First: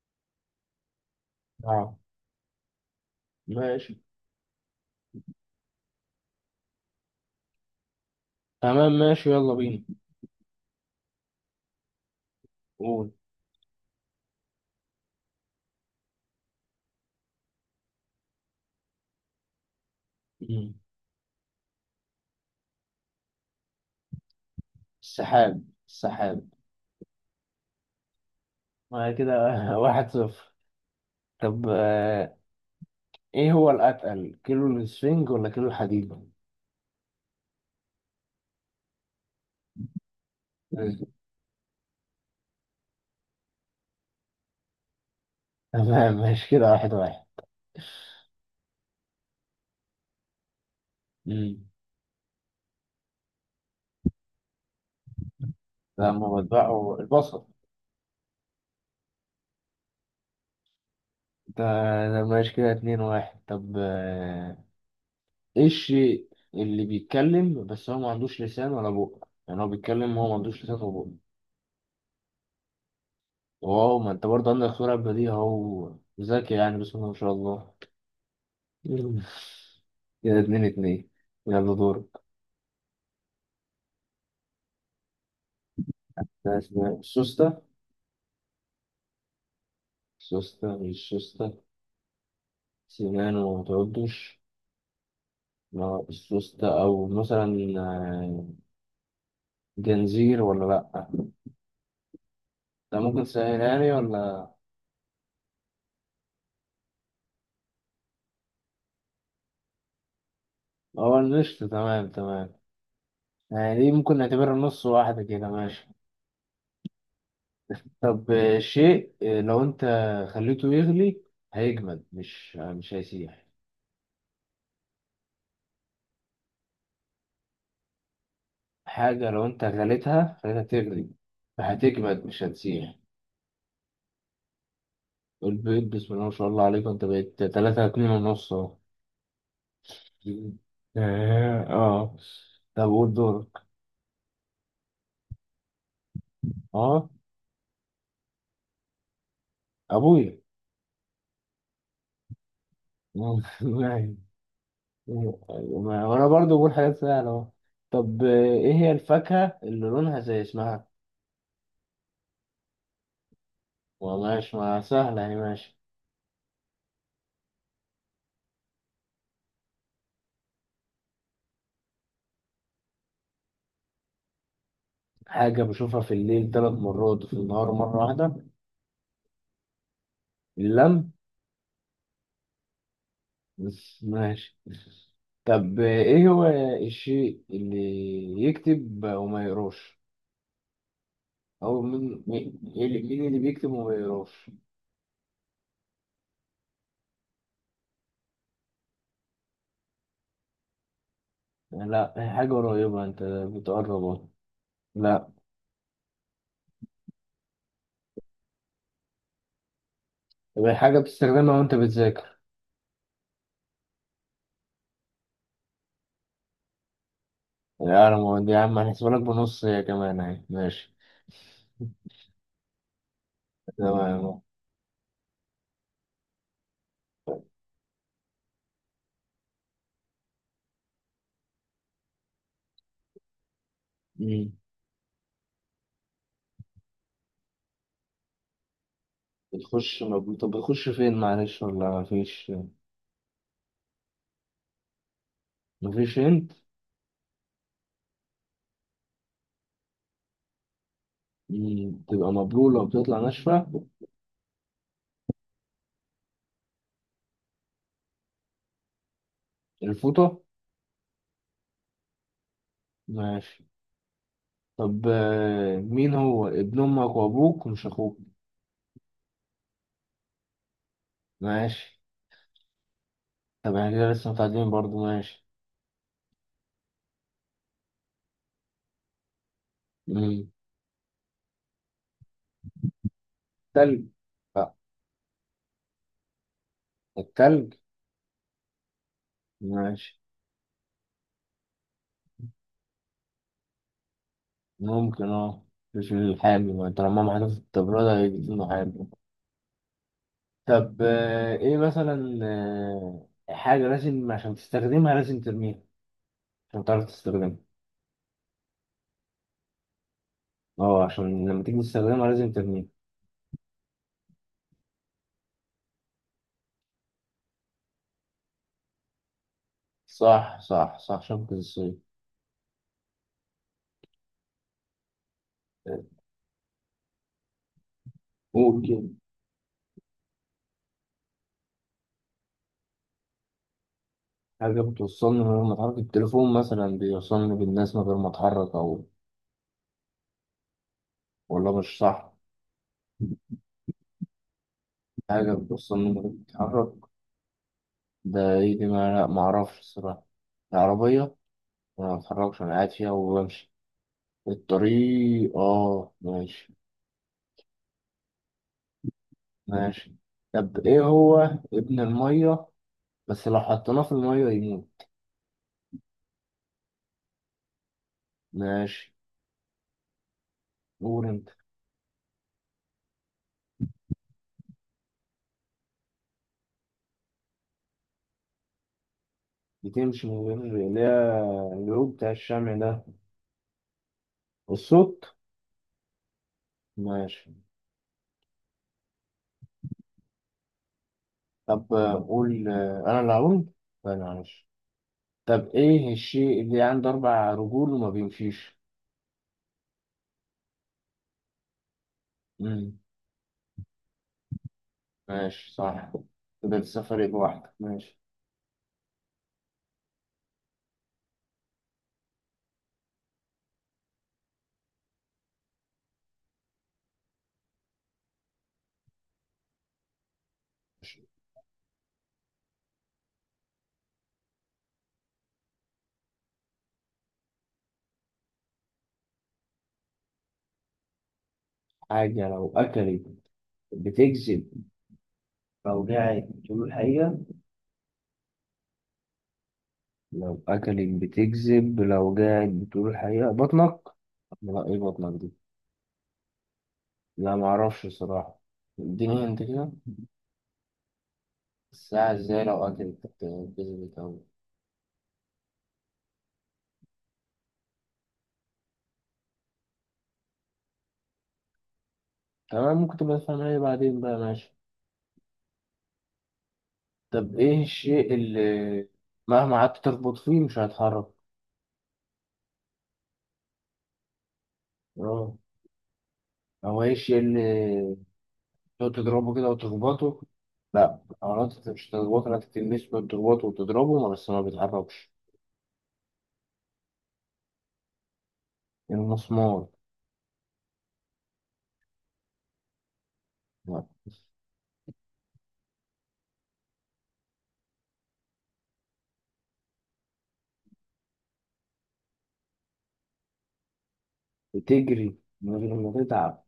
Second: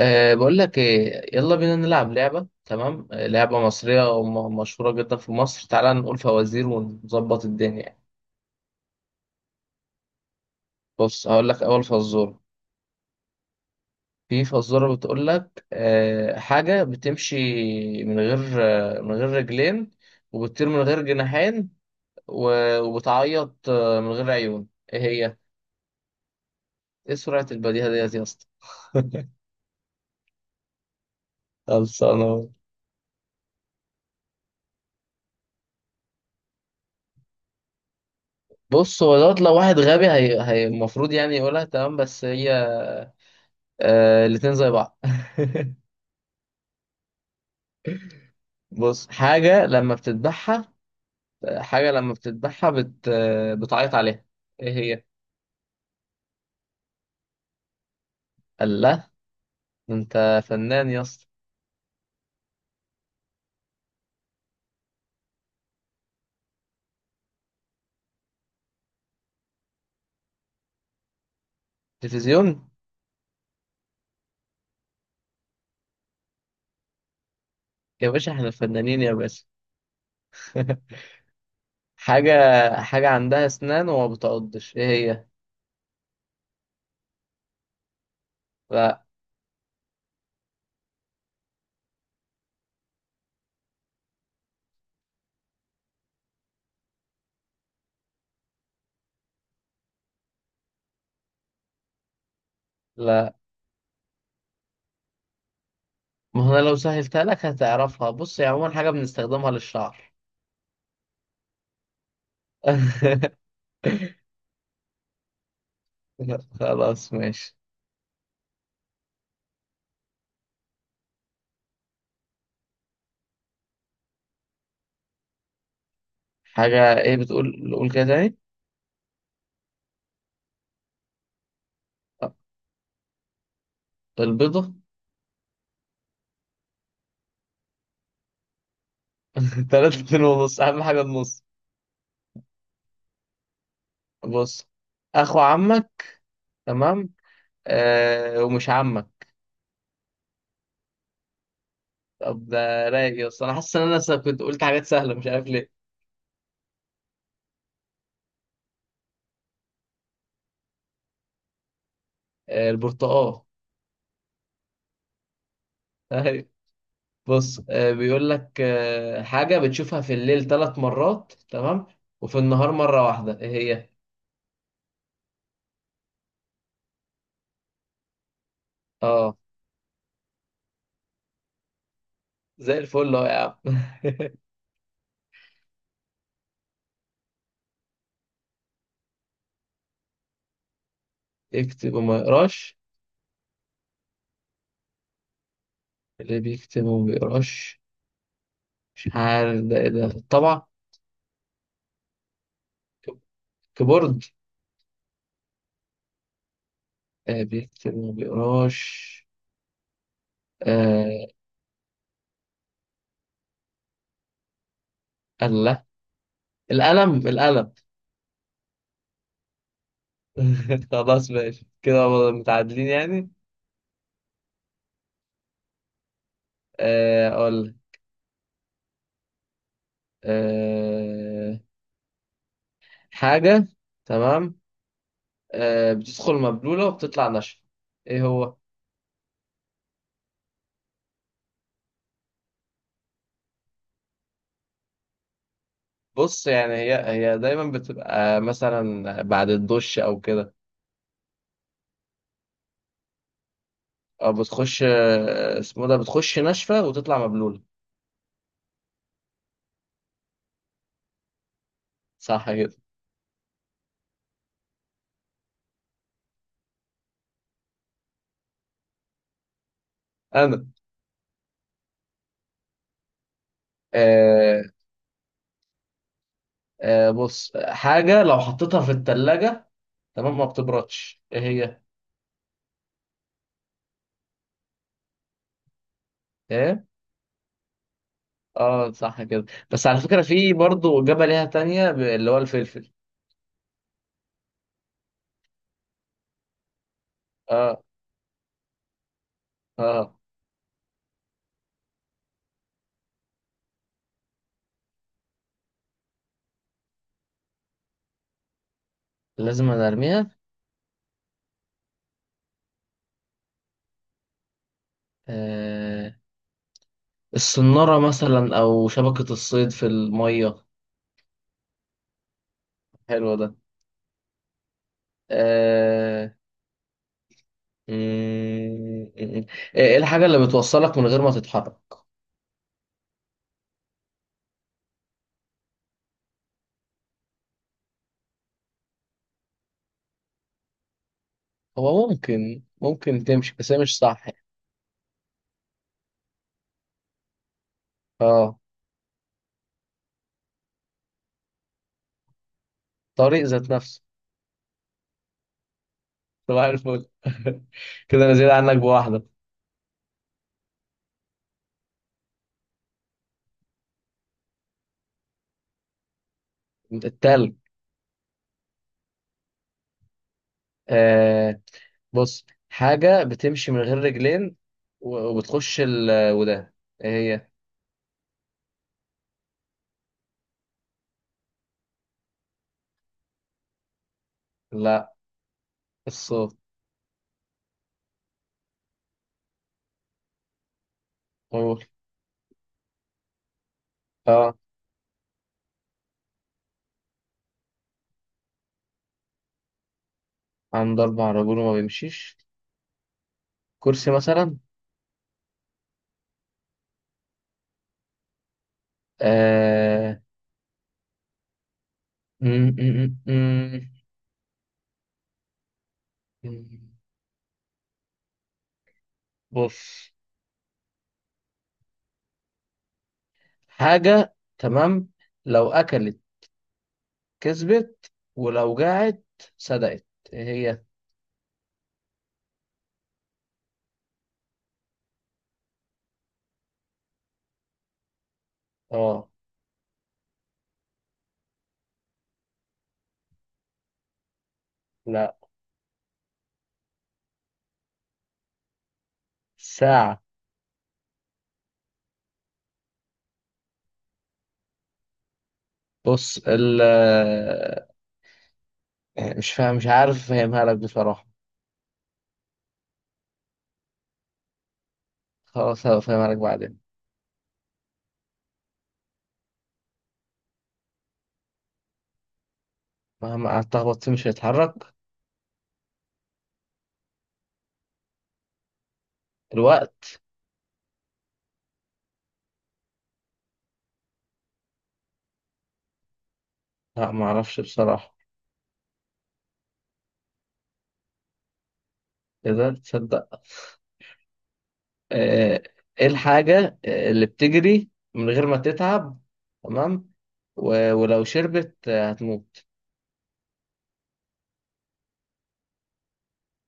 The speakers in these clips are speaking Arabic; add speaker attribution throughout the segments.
Speaker 1: بقول لك إيه، يلا بينا
Speaker 2: اه.
Speaker 1: نلعب لعبة، تمام؟ لعبة
Speaker 2: ماشي.
Speaker 1: مصرية ومشهورة جدا في مصر، تعالى نقول فوازير ونظبط الدنيا يعني.
Speaker 2: تمام، ماشي، يلا بينا.
Speaker 1: بص هقول لك أول فزورة.
Speaker 2: قول.
Speaker 1: في فزورة بتقول لك حاجة بتمشي من غير، من غير رجلين، وبتطير
Speaker 2: مم.
Speaker 1: من غير جناحين، و- وبتعيط من غير عيون. إيه هي؟
Speaker 2: السحاب السحاب.
Speaker 1: إيه سرعة البديهة ديت يا اسطى؟
Speaker 2: آه، كده. واحد صفر. طب،
Speaker 1: خلصانة.
Speaker 2: ايه هو الأتقل، كيلو السفنج ولا كيلو الحديد؟
Speaker 1: بص هو دوت لو واحد غبي هي
Speaker 2: مم.
Speaker 1: المفروض يعني يقولها، تمام؟ بس هي آه الاتنين زي بعض.
Speaker 2: تمام، ماشي، كده واحد واحد.
Speaker 1: بص، حاجة لما بتذبحها،
Speaker 2: مم.
Speaker 1: حاجة لما بتذبحها بت... آه، بتعيط عليها. ايه هي؟
Speaker 2: لما بتبقوا البصل.
Speaker 1: قال لا. ده انت فنان يا اسطى.
Speaker 2: ده ده ماشي، كده اتنين واحد. طب، ايه الشيء اللي بيتكلم بس هو ما عندوش لسان ولا بق؟ يعني هو بيتكلم وهو ما عندوش لسان ولا بق.
Speaker 1: تلفزيون.
Speaker 2: واو، ما انت برضه عندك سرعة بديهة اهو. ذكي يعني، بسم الله ما شاء الله.
Speaker 1: يا باشا، احنا فنانين يا
Speaker 2: مم.
Speaker 1: باشا.
Speaker 2: كده اتنين اتنين. يلا، دورك.
Speaker 1: حاجة، حاجة عندها اسنان وما بتعضش، ايه هي؟
Speaker 2: لا، اسمها السوستة.
Speaker 1: لا،
Speaker 2: السوستة مش سوستة. سنان وما تعدش. ما السوستة، أو مثلا آه، جنزير ولا لأ؟ ده ممكن
Speaker 1: لا،
Speaker 2: تسهلها لي ولا؟
Speaker 1: ما هو انا لو سهلتها لك هتعرفها. بص هي عموما حاجة بنستخدمها للشعر.
Speaker 2: هو النشط، تمام تمام. يعني دي ممكن نعتبرها نص واحدة كده ماشي.
Speaker 1: خلاص ماشي.
Speaker 2: طب، شيء، لو أنت خليته يغلي، هيجمد، مش هيسيح.
Speaker 1: حاجة ايه؟ بتقول قول كده تاني.
Speaker 2: حاجة لو أنت غليتها خليتها تغلي، فهتجمد مش هتسيح.
Speaker 1: البيضة.
Speaker 2: البيض، بسم الله ما شاء الله عليك، انت بقيت تلاتة اتنين ونص اهو.
Speaker 1: تلاتة اتنين ونص، أهم حاجة النص.
Speaker 2: اه. آه. طب قول دورك.
Speaker 1: بص، اخو عمك، تمام،
Speaker 2: اه.
Speaker 1: آه، ومش عمك.
Speaker 2: ابويا.
Speaker 1: طب ده رايق يا اسطى، انا حاسس ان انا
Speaker 2: معي.
Speaker 1: كنت قلت حاجات سهله، مش عارف ليه.
Speaker 2: وانا برضو بقول حاجات سهلة اهو. طب، ايه هي الفاكهة اللي لونها زي اسمها؟
Speaker 1: آه البرتقال.
Speaker 2: وماشي، ما سهلة يعني، ماشي.
Speaker 1: أيوة. بص، بيقول لك حاجه بتشوفها في الليل ثلاث مرات، تمام، وفي النهار مره واحده، ايه هي؟
Speaker 2: حاجة بشوفها في الليل 3 مرات، وفي النهار مرة واحدة.
Speaker 1: اه
Speaker 2: اللم.
Speaker 1: زي الفل اهو يا عم.
Speaker 2: بس ماشي. طب، ايه هو الشيء اللي يكتب وما يقراش؟ أو
Speaker 1: يكتب وما
Speaker 2: مين،
Speaker 1: يقراش،
Speaker 2: إيه اللي، مين اللي بيكتب وما بيقراش؟
Speaker 1: اللي بيكتب وما بيقراش، مش عارف ده ايه، ده الطبعة.
Speaker 2: لا، هي حاجة قريبة، أنت بتقرب
Speaker 1: كيبورد.
Speaker 2: أهو. لا.
Speaker 1: آه بيكتب وما بيقراش.
Speaker 2: طب، هي حاجة
Speaker 1: آه،
Speaker 2: بتستخدمها وأنت بتذاكر.
Speaker 1: القلم، القلم.
Speaker 2: لا، أنا ما يا عم، هنحسبها لك بنص هي كمان أهي، ماشي.
Speaker 1: خلاص ماشي، كده متعادلين يعني.
Speaker 2: تمام.
Speaker 1: اقول لك. آه، حاجة،
Speaker 2: مم.
Speaker 1: تمام، بتدخل مبلولة وبتطلع ناشفة، ايه هو؟
Speaker 2: بتخش طب بتخش فين؟ معلش، ولا مفيش؟ مفيش
Speaker 1: بص
Speaker 2: هنت.
Speaker 1: يعني هي دايما بتبقى مثلا بعد الدش او كده،
Speaker 2: تبقى مبلولة وبتطلع ناشفة.
Speaker 1: او بتخش آه، اسمه ده بتخش ناشفة وتطلع مبلولة.
Speaker 2: الفوطة.
Speaker 1: صح كده.
Speaker 2: ماشي. طب، مين هو ابن أمك وأبوك، مش أخوك؟
Speaker 1: انا.
Speaker 2: ماشي. طب احنا كده لسه
Speaker 1: آه،
Speaker 2: متعادلين برضو، ماشي.
Speaker 1: بص، حاجة لو حطيتها في التلاجة، تمام، ما
Speaker 2: مم.
Speaker 1: بتبردش، ايه هي؟
Speaker 2: تلج.
Speaker 1: إيه؟
Speaker 2: التلج.
Speaker 1: اه صح كده. بس على
Speaker 2: ماشي.
Speaker 1: فكرة في برضه إجابة ليها تانية، اللي هو الفلفل.
Speaker 2: ممكن، اه. مش الحامي؟ ما طالما ما حدث
Speaker 1: اه.
Speaker 2: التبرد هيجيب له حامي.
Speaker 1: اه
Speaker 2: طب، ايه مثلا، حاجة لازم عشان تستخدمها لازم ترميها، عشان تعرف تستخدمها.
Speaker 1: لازم أنا ارميها.
Speaker 2: اه، عشان لما تيجي تستخدمها لازم ترميها.
Speaker 1: آه، الصنارة مثلا او شبكة الصيد في
Speaker 2: صح
Speaker 1: المية.
Speaker 2: صح صح، شبكة الصيد.
Speaker 1: حلو ده. آه. مم،
Speaker 2: قول كده.
Speaker 1: مم. ايه الحاجة اللي بتوصلك من غير ما تتحرك؟
Speaker 2: حاجة بتوصلني من غير ما اتحرك، التليفون مثلا بيوصلني بالناس من غير ما اتحرك. او، والله مش
Speaker 1: هو
Speaker 2: صح.
Speaker 1: ممكن، ممكن تمشي، بس هي مش صح يعني.
Speaker 2: حاجة بتوصلني من غير ما اتحرك، ده
Speaker 1: اه،
Speaker 2: ايه دي؟ ما لا، معرفش الصراحة. العربية، أنا ما بتحركش، أنا قاعد فيها
Speaker 1: طريق ذات
Speaker 2: وبمشي.
Speaker 1: نفسه.
Speaker 2: الطريق، آه،
Speaker 1: صباح
Speaker 2: ماشي.
Speaker 1: الفل. كده انا زيادة عنك بواحدة.
Speaker 2: ماشي. طب إيه هو ابن المية، بس لو حطيناه في المية يموت؟
Speaker 1: التلج.
Speaker 2: ماشي. قول أنت.
Speaker 1: آه. بص حاجة بتمشي من غير رجلين، و- وبتخش وده، ايه هي؟
Speaker 2: بتمشي من غير، اللي هي الجروب بتاع الشمع ده،
Speaker 1: لا،
Speaker 2: الصوت.
Speaker 1: الصوت.
Speaker 2: ماشي.
Speaker 1: قول.
Speaker 2: طب، قول. أنا اللي هقول. لا،
Speaker 1: اه
Speaker 2: معلش. طب إيه الشيء اللي عنده 4 رجول وما بيمشيش؟
Speaker 1: عنده أربع رجول وما بيمشيش،
Speaker 2: مم.
Speaker 1: كرسي مثلا.
Speaker 2: ماشي، صح. كده لسه فارق بواحدة، ماشي.
Speaker 1: آه. م- م- م- م- بص، حاجة، تمام، لو أكلت كسبت، ولو جاعت صدقت، ايه هي؟
Speaker 2: حاجة لو أكلت بتجذب، لو قاعد بتقول الحقيقة.
Speaker 1: اه.
Speaker 2: لو أكلك بتكذب، لو قاعد بتقول الحقيقة بطنك. لا، إيه
Speaker 1: لا.
Speaker 2: بطنك دي؟ لا، معرفش الصراحة. اديني انت كده.
Speaker 1: ساعة.
Speaker 2: الساعة ازاي؟ لو أكلك كذبت أوي.
Speaker 1: بص ال مش فاهم، مش عارف أفهمها لك بصراحة.
Speaker 2: تمام، ممكن تبقى تفهمها لي بعدين بقى، ماشي.
Speaker 1: خلاص هفهم عليك بعدين.
Speaker 2: طب إيه الشيء اللي مهما قعدت تخبط فيه مش هيتحرك؟
Speaker 1: مهما قعدت أخبط فيه مش هيتحرك،
Speaker 2: اه. هو إيه الشيء اللي تقعد تضربه كده
Speaker 1: الوقت.
Speaker 2: وتخبطه؟ لا، حيوانات؟ انت مش هتخبطه، لا تلمسه ولا تخبطه وتضربه بس ما بيتحركش.
Speaker 1: لا معرفش بصراحة.
Speaker 2: المسمار.
Speaker 1: إيه ده؟ تصدق.
Speaker 2: لا،
Speaker 1: آه، إيه الحاجة اللي بتجري من غير ما تتعب، تمام، و- ولو شربت هتموت؟
Speaker 2: بتجري من غير ما تتعب،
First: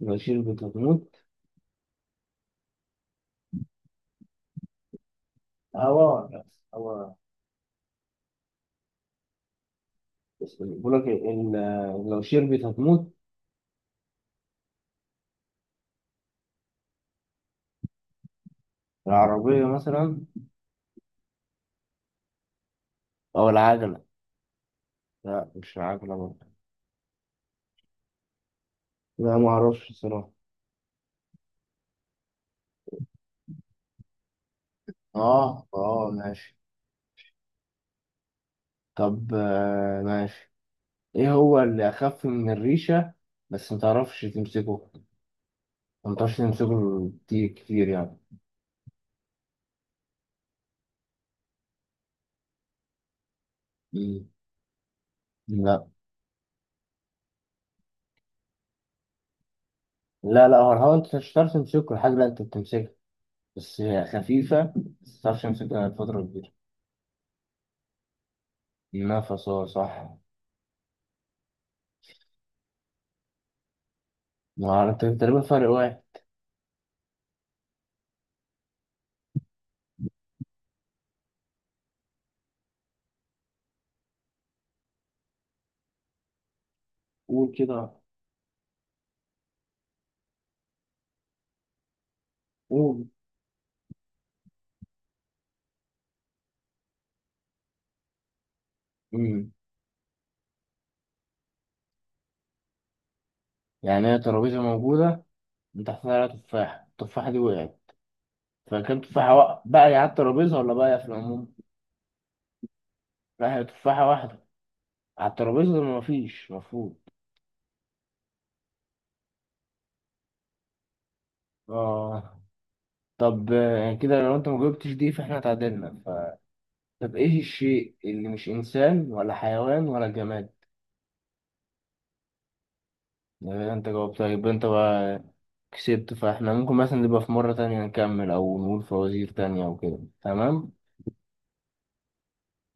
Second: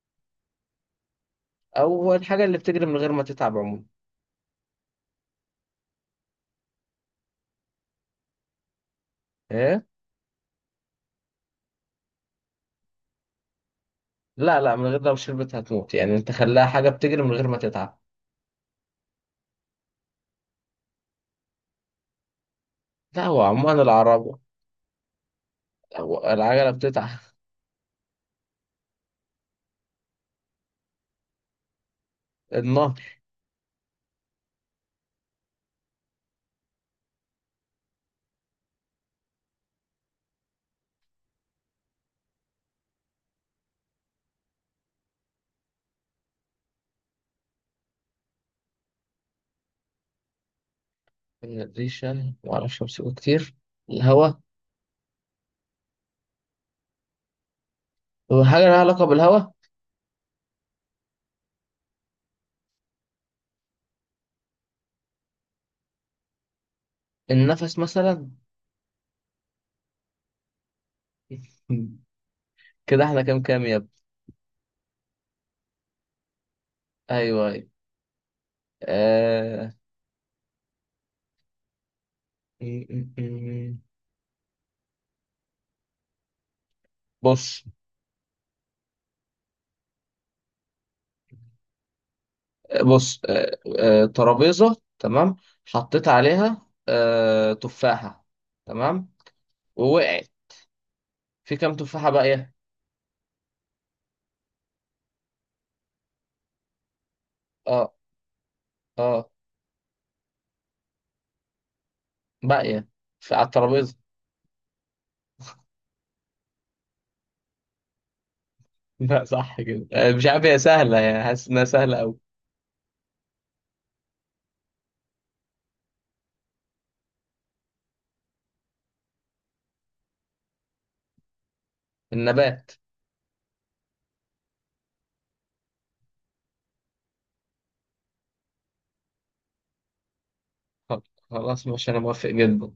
Speaker 2: لو شربت هتموت.
Speaker 1: أو الحاجة اللي بتجري من غير ما تتعب عموما.
Speaker 2: هو هو.
Speaker 1: إيه؟
Speaker 2: بس بيقول لك لو شربت هتموت.
Speaker 1: لا، لا، من غير لو شربت هتموت، يعني أنت خلاها حاجة بتجري من غير ما تتعب.
Speaker 2: العربية مثلا؟
Speaker 1: لا هو
Speaker 2: أو
Speaker 1: عموما
Speaker 2: العجلة؟
Speaker 1: العربة.
Speaker 2: لا، مش العجلة
Speaker 1: هو
Speaker 2: برضه.
Speaker 1: العجلة بتتعب.
Speaker 2: لا، ما أعرفش الصراحة.
Speaker 1: النهر.
Speaker 2: آه، آه، ماشي. طب، ماشي، إيه هو اللي أخف من الريشة، بس ما تعرفش تمسكه؟ ما تعرفش تمسكه كتير كتير يعني.
Speaker 1: الريشة معرفش أمسكه كتير.
Speaker 2: مم.
Speaker 1: الهوا.
Speaker 2: لا،
Speaker 1: هو حاجة لها علاقة بالهوا.
Speaker 2: لا، لا هو الهوا، أنت مش هتعرف تمسكه. الحاجة لا، أنت بتمسكها، بس هي خفيفة، بس متعرفش أمسكها فترة كبيرة.
Speaker 1: النفس مثلا.
Speaker 2: نفس، هو صح.
Speaker 1: كده احنا كام كام يا ابني؟
Speaker 2: ما أعرف، تقريبا فرق واحد.
Speaker 1: ايوه، ايوه. آه... م- م- م.
Speaker 2: قول
Speaker 1: بص.
Speaker 2: كده. قول.
Speaker 1: بص، ترابيزة، تمام، حطيت عليها تفاحة، تمام،
Speaker 2: مم.
Speaker 1: ووقعت، في كام تفاحة باقية؟
Speaker 2: يعني هي ترابيزة موجودة، من تحتها عليها تفاحة، التفاحة دي وقعت،
Speaker 1: اه.
Speaker 2: فكان
Speaker 1: اه
Speaker 2: تفاحة بقى على الترابيزة، ولا بقى في العموم؟
Speaker 1: باقية، على
Speaker 2: لا، هي
Speaker 1: الترابيزة.
Speaker 2: تفاحة واحدة، على الترابيزة مفيش مفروض.
Speaker 1: لا صح كده. مش عارف هي سهلة يعني، حاسس انها سهلة أوي.
Speaker 2: آه. طب، كده لو أنت ما جاوبتش دي فإحنا اتعادلنا طب إيه الشيء اللي مش إنسان ولا حيوان ولا جماد؟
Speaker 1: النبات.
Speaker 2: يعني أنت جاوبتها، يبقى أنت بقى كسبت، فاحنا ممكن مثلا نبقى في مرة تانية نكمل، أو نقول فوازير تانية أو كده، تمام.
Speaker 1: خلاص ماشي، انا موافق جدا.